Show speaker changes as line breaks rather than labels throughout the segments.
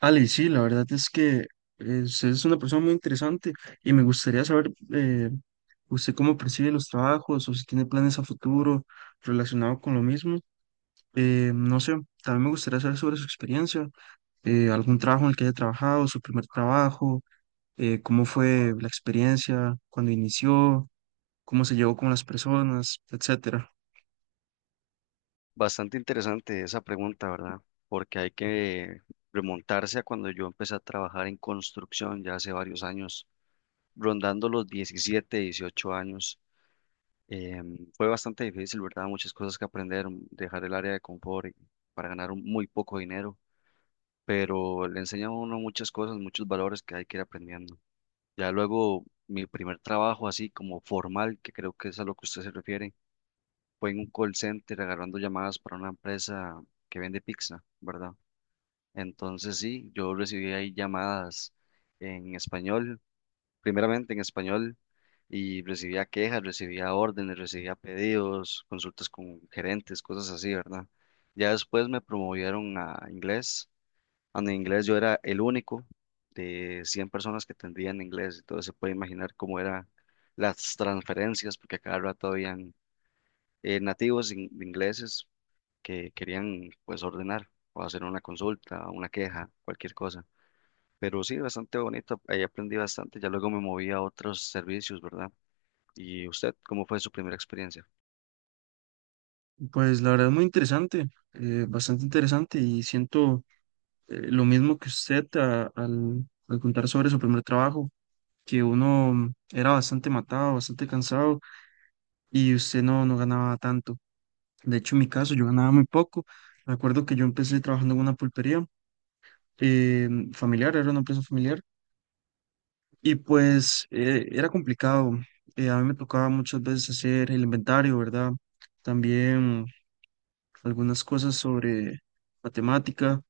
Ale, sí, la verdad es que usted es una persona muy interesante y me gustaría saber, usted cómo percibe los trabajos o si tiene planes a futuro relacionado con lo mismo. No sé, también me gustaría saber sobre su experiencia, algún trabajo en el que haya trabajado, su primer trabajo, cómo fue la experiencia, cuando inició, cómo se llevó con las personas, etcétera.
Bastante interesante esa pregunta, ¿verdad? Porque hay que remontarse a cuando yo empecé a trabajar en construcción ya hace varios años, rondando los 17, 18 años. Fue bastante difícil, ¿verdad? Muchas cosas que aprender, dejar el área de confort para muy poco dinero, pero le enseña a uno muchas cosas, muchos valores que hay que ir aprendiendo. Ya luego, mi primer trabajo así como formal, que creo que es a lo que usted se refiere, fue en un call center agarrando llamadas para una empresa que vende pizza, ¿verdad? Entonces sí, yo recibí ahí llamadas en español, primeramente en español, y recibía quejas, recibía órdenes, recibía pedidos, consultas con gerentes, cosas así, ¿verdad? Ya después me promovieron a inglés, donde en inglés yo era el único de 100 personas que tendrían inglés, entonces se puede imaginar cómo eran las transferencias, porque a cada rato habían nativos ingleses que querían pues ordenar o hacer una consulta, una queja, cualquier cosa. Pero sí, bastante bonito, ahí aprendí bastante, ya luego me moví a otros servicios, ¿verdad? ¿Y usted, cómo fue su primera experiencia?
Pues la verdad es muy interesante, bastante interesante y siento lo mismo que usted al contar sobre su primer trabajo, que uno era bastante matado, bastante cansado y usted no ganaba tanto. De hecho, en mi caso, yo ganaba muy poco. Me acuerdo que yo empecé trabajando en una pulpería familiar, era una empresa familiar, y pues era complicado. A mí me tocaba muchas veces hacer el inventario, ¿verdad? También algunas cosas sobre matemática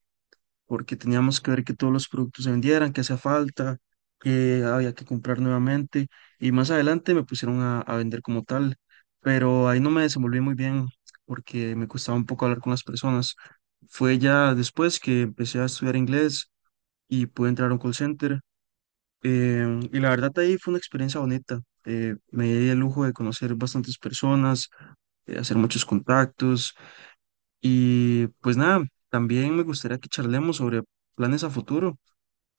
porque teníamos que ver que todos los productos se vendieran, que hacía falta, que había que comprar nuevamente y más adelante me pusieron a vender como tal, pero ahí no me desenvolví muy bien porque me costaba un poco hablar con las personas. Fue ya después que empecé a estudiar inglés y pude entrar a un call center, y la verdad ahí fue una experiencia bonita. Me di el lujo de conocer bastantes personas, hacer muchos contactos y pues nada, también me gustaría que charlemos sobre planes a futuro.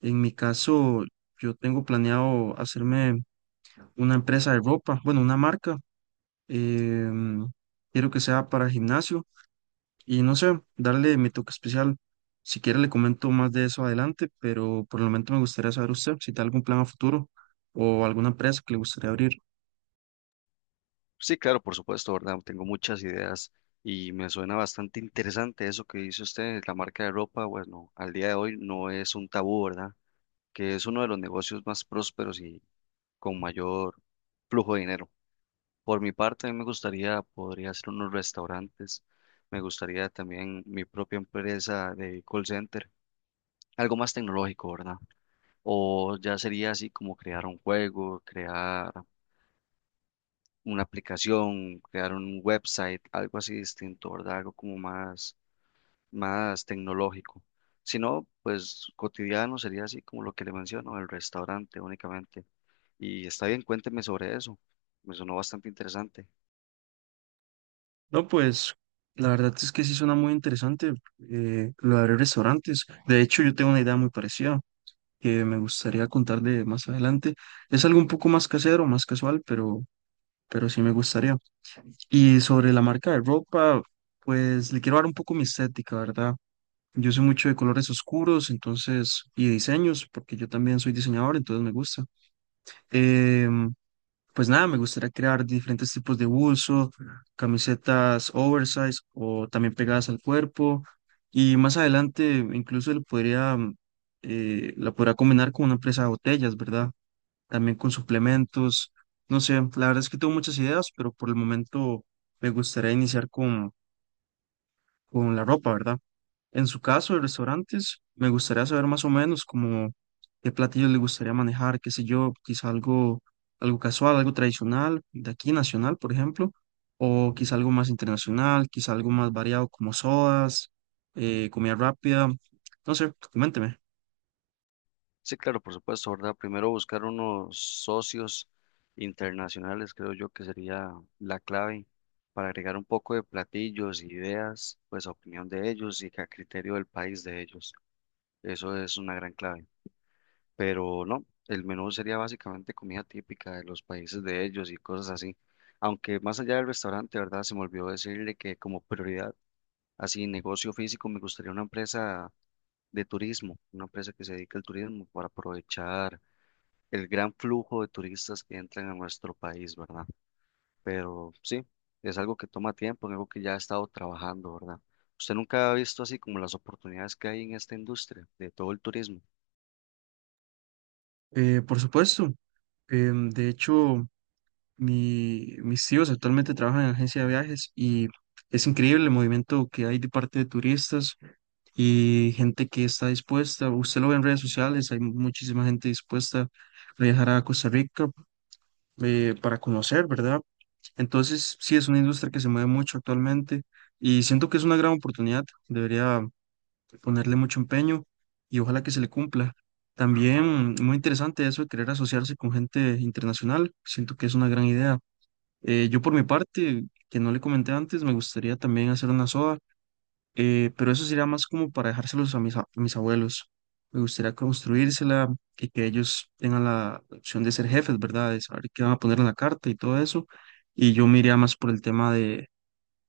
En mi caso, yo tengo planeado hacerme una empresa de ropa, bueno, una marca. em, Quiero que sea para gimnasio y no sé, darle mi toque especial. Si quiere, le comento más de eso adelante, pero por el momento me gustaría saber usted si tiene algún plan a futuro o alguna empresa que le gustaría abrir.
Sí, claro, por supuesto, ¿verdad? Tengo muchas ideas y me suena bastante interesante eso que dice usted, la marca de ropa, bueno, al día de hoy no es un tabú, ¿verdad? Que es uno de los negocios más prósperos y con mayor flujo de dinero. Por mi parte, a mí me gustaría, podría hacer unos restaurantes, me gustaría también mi propia empresa de call center, algo más tecnológico, ¿verdad? O ya sería así como crear un juego, crear una aplicación, crear un website, algo así distinto, ¿verdad? Algo como más, más tecnológico. Si no, pues cotidiano sería así como lo que le menciono, el restaurante únicamente. Y está bien, cuénteme sobre eso, me sonó bastante interesante.
No, pues la verdad es que sí suena muy interesante, lo de abrir restaurantes. De hecho, yo tengo una idea muy parecida que me gustaría contarle más adelante. Es algo un poco más casero, más casual, pero sí me gustaría. Y sobre la marca de ropa, pues le quiero dar un poco mi estética, ¿verdad? Yo soy mucho de colores oscuros, entonces, y diseños, porque yo también soy diseñador, entonces me gusta. Em, pues nada, me gustaría crear diferentes tipos de bolso, camisetas oversize o también pegadas al cuerpo. Y más adelante, incluso le podría, la podría combinar con una empresa de botellas, ¿verdad? También con suplementos. No sé, la verdad es que tengo muchas ideas, pero por el momento me gustaría iniciar con la ropa, ¿verdad? En su caso, de restaurantes, me gustaría saber más o menos como qué platillos le gustaría manejar, qué sé yo, quizá algo, algo casual, algo tradicional, de aquí nacional, por ejemplo, o quizá algo más internacional, quizá algo más variado como sodas, comida rápida, no sé, coménteme.
Sí, claro, por supuesto, ¿verdad? Primero buscar unos socios internacionales, creo yo que sería la clave para agregar un poco de platillos, ideas, pues a opinión de ellos y que a criterio del país de ellos. Eso es una gran clave. Pero no, el menú sería básicamente comida típica de los países de ellos y cosas así. Aunque más allá del restaurante, ¿verdad? Se me olvidó decirle que como prioridad, así negocio físico, me gustaría una empresa de turismo, una empresa que se dedique al turismo para aprovechar el gran flujo de turistas que entran a nuestro país, ¿verdad? Pero sí, es algo que toma tiempo, en algo que ya ha estado trabajando, ¿verdad? ¿Usted nunca ha visto así como las oportunidades que hay en esta industria de todo el turismo?
Por supuesto, de hecho... Mis tíos actualmente trabajan en agencia de viajes y es increíble el movimiento que hay de parte de turistas y gente que está dispuesta. Usted lo ve en redes sociales, hay muchísima gente dispuesta a viajar a Costa Rica, para conocer, ¿verdad? Entonces, sí, es una industria que se mueve mucho actualmente y siento que es una gran oportunidad. Debería ponerle mucho empeño y ojalá que se le cumpla. También muy interesante eso de querer asociarse con gente internacional. Siento que es una gran idea. Yo por mi parte, que no le comenté antes, me gustaría también hacer una soda, pero eso sería más como para dejárselos a a mis abuelos. Me gustaría construírsela y que ellos tengan la opción de ser jefes, ¿verdad? De saber qué van a poner en la carta y todo eso. Y yo me iría más por el tema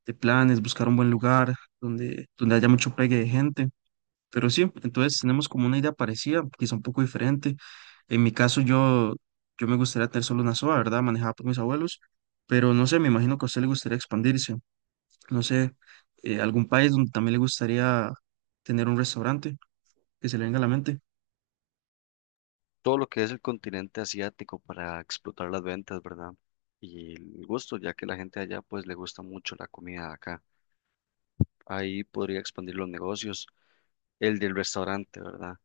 de planes, buscar un buen lugar donde haya mucho pegue de gente. Pero sí, entonces tenemos como una idea parecida, quizá un poco diferente. En mi caso, yo me gustaría tener solo una soda, ¿verdad? Manejada por mis abuelos, pero no sé, me imagino que a usted le gustaría expandirse. No sé, algún país donde también le gustaría tener un restaurante que se le venga a la mente.
Todo lo que es el continente asiático para explotar las ventas, ¿verdad? Y el gusto, ya que la gente allá pues le gusta mucho la comida de acá. Ahí podría expandir los negocios, el del restaurante, ¿verdad?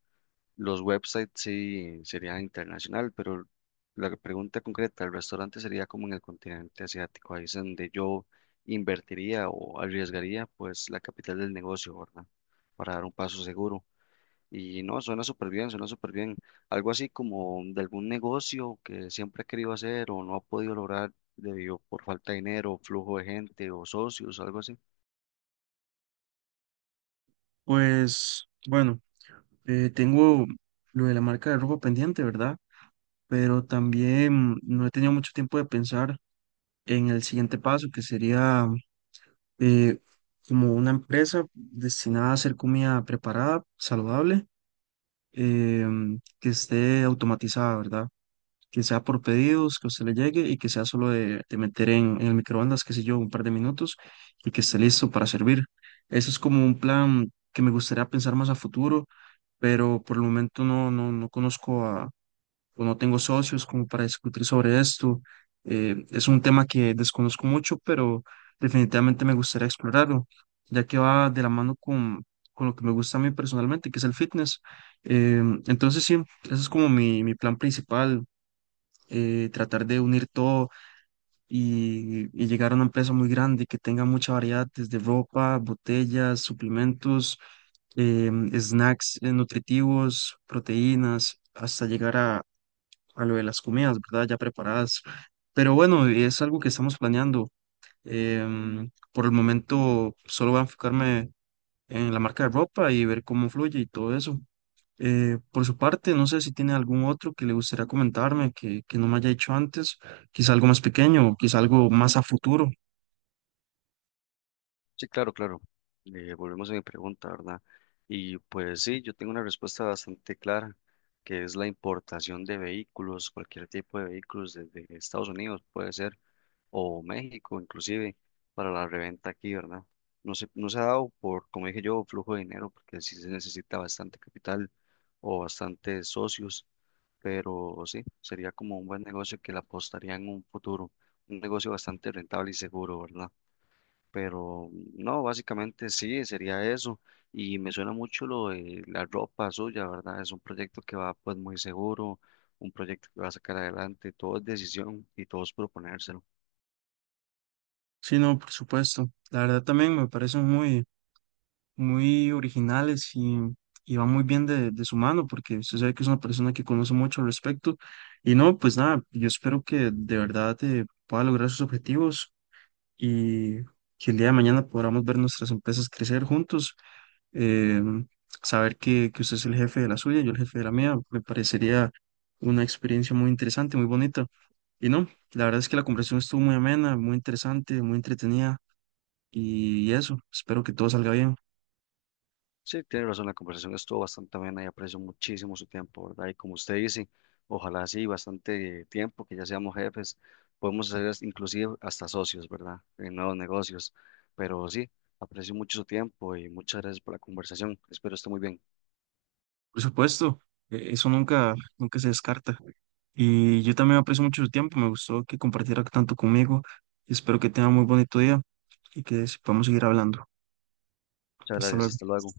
Los websites sí sería internacional, pero la pregunta concreta, el restaurante sería como en el continente asiático, ahí es donde yo invertiría o arriesgaría pues la capital del negocio, ¿verdad? Para dar un paso seguro. Y no, suena súper bien, suena súper bien. Algo así como de algún negocio que siempre ha querido hacer o no ha podido lograr debido por falta de dinero, flujo de gente o socios, algo así.
Pues bueno, tengo lo de la marca de ropa pendiente, ¿verdad? Pero también no he tenido mucho tiempo de pensar en el siguiente paso, que sería eh, como una empresa destinada a hacer comida preparada, saludable, que esté automatizada, ¿verdad? Que sea por pedidos, que a usted le llegue y que sea solo de meter en el microondas, qué sé yo, un par de minutos y que esté listo para servir. Eso es como un plan que me gustaría pensar más a futuro, pero por el momento no conozco o no tengo socios como para discutir sobre esto. Es un tema que desconozco mucho, pero definitivamente me gustaría explorarlo, ya que va de la mano con lo que me gusta a mí personalmente, que es el fitness. Eh, entonces sí, ese es como mi plan principal, tratar de unir todo y llegar a una empresa muy grande que tenga mucha variedad, desde ropa, botellas, suplementos, snacks, nutritivos, proteínas, hasta llegar a lo de las comidas, ¿verdad? Ya preparadas. Pero bueno, es algo que estamos planeando. Por el momento solo voy a enfocarme en la marca de ropa y ver cómo fluye y todo eso. Por su parte, no sé si tiene algún otro que le gustaría comentarme que no me haya dicho antes, quizá algo más pequeño, o quizá algo más a futuro.
Sí, claro, claro. Volvemos a mi pregunta, ¿verdad? Y pues sí, yo tengo una respuesta bastante clara, que es la importación de vehículos, cualquier tipo de vehículos desde Estados Unidos, puede ser, o México inclusive, para la reventa aquí, ¿verdad? No se, no se ha dado por, como dije yo, flujo de dinero, porque sí se necesita bastante capital o bastantes socios, pero sí, sería como un buen negocio que le apostaría en un futuro, un negocio bastante rentable y seguro, ¿verdad? Pero no, básicamente sí, sería eso. Y me suena mucho lo de la ropa suya, ¿verdad? Es un proyecto que va pues muy seguro, un proyecto que va a sacar adelante, todo es decisión y todo es proponérselo.
Sí, no, por supuesto. La verdad también me parece muy, muy originales y va muy bien de su mano, porque usted sabe que es una persona que conoce mucho al respecto. Y no, pues nada, yo espero que de verdad pueda lograr sus objetivos y que el día de mañana podamos ver nuestras empresas crecer juntos. eh, Saber que usted es el jefe de la suya, yo el jefe de la mía, me parecería una experiencia muy interesante, muy bonita. Y no, la verdad es que la conversación estuvo muy amena, muy interesante, muy entretenida. Y eso, espero que todo salga bien.
Sí, tiene razón, la conversación estuvo bastante amena y aprecio muchísimo su tiempo, ¿verdad? Y como usted dice, ojalá sí, bastante tiempo, que ya seamos jefes, podemos ser inclusive hasta socios, ¿verdad? En nuevos negocios. Pero sí, aprecio mucho su tiempo y muchas gracias por la conversación. Espero esté muy bien.
Por supuesto, eso nunca, nunca se descarta. Y yo también aprecio mucho su tiempo, me gustó que compartiera tanto conmigo. Espero que tenga muy bonito día y que podamos seguir hablando.
Muchas
Hasta
gracias,
luego.
hasta luego.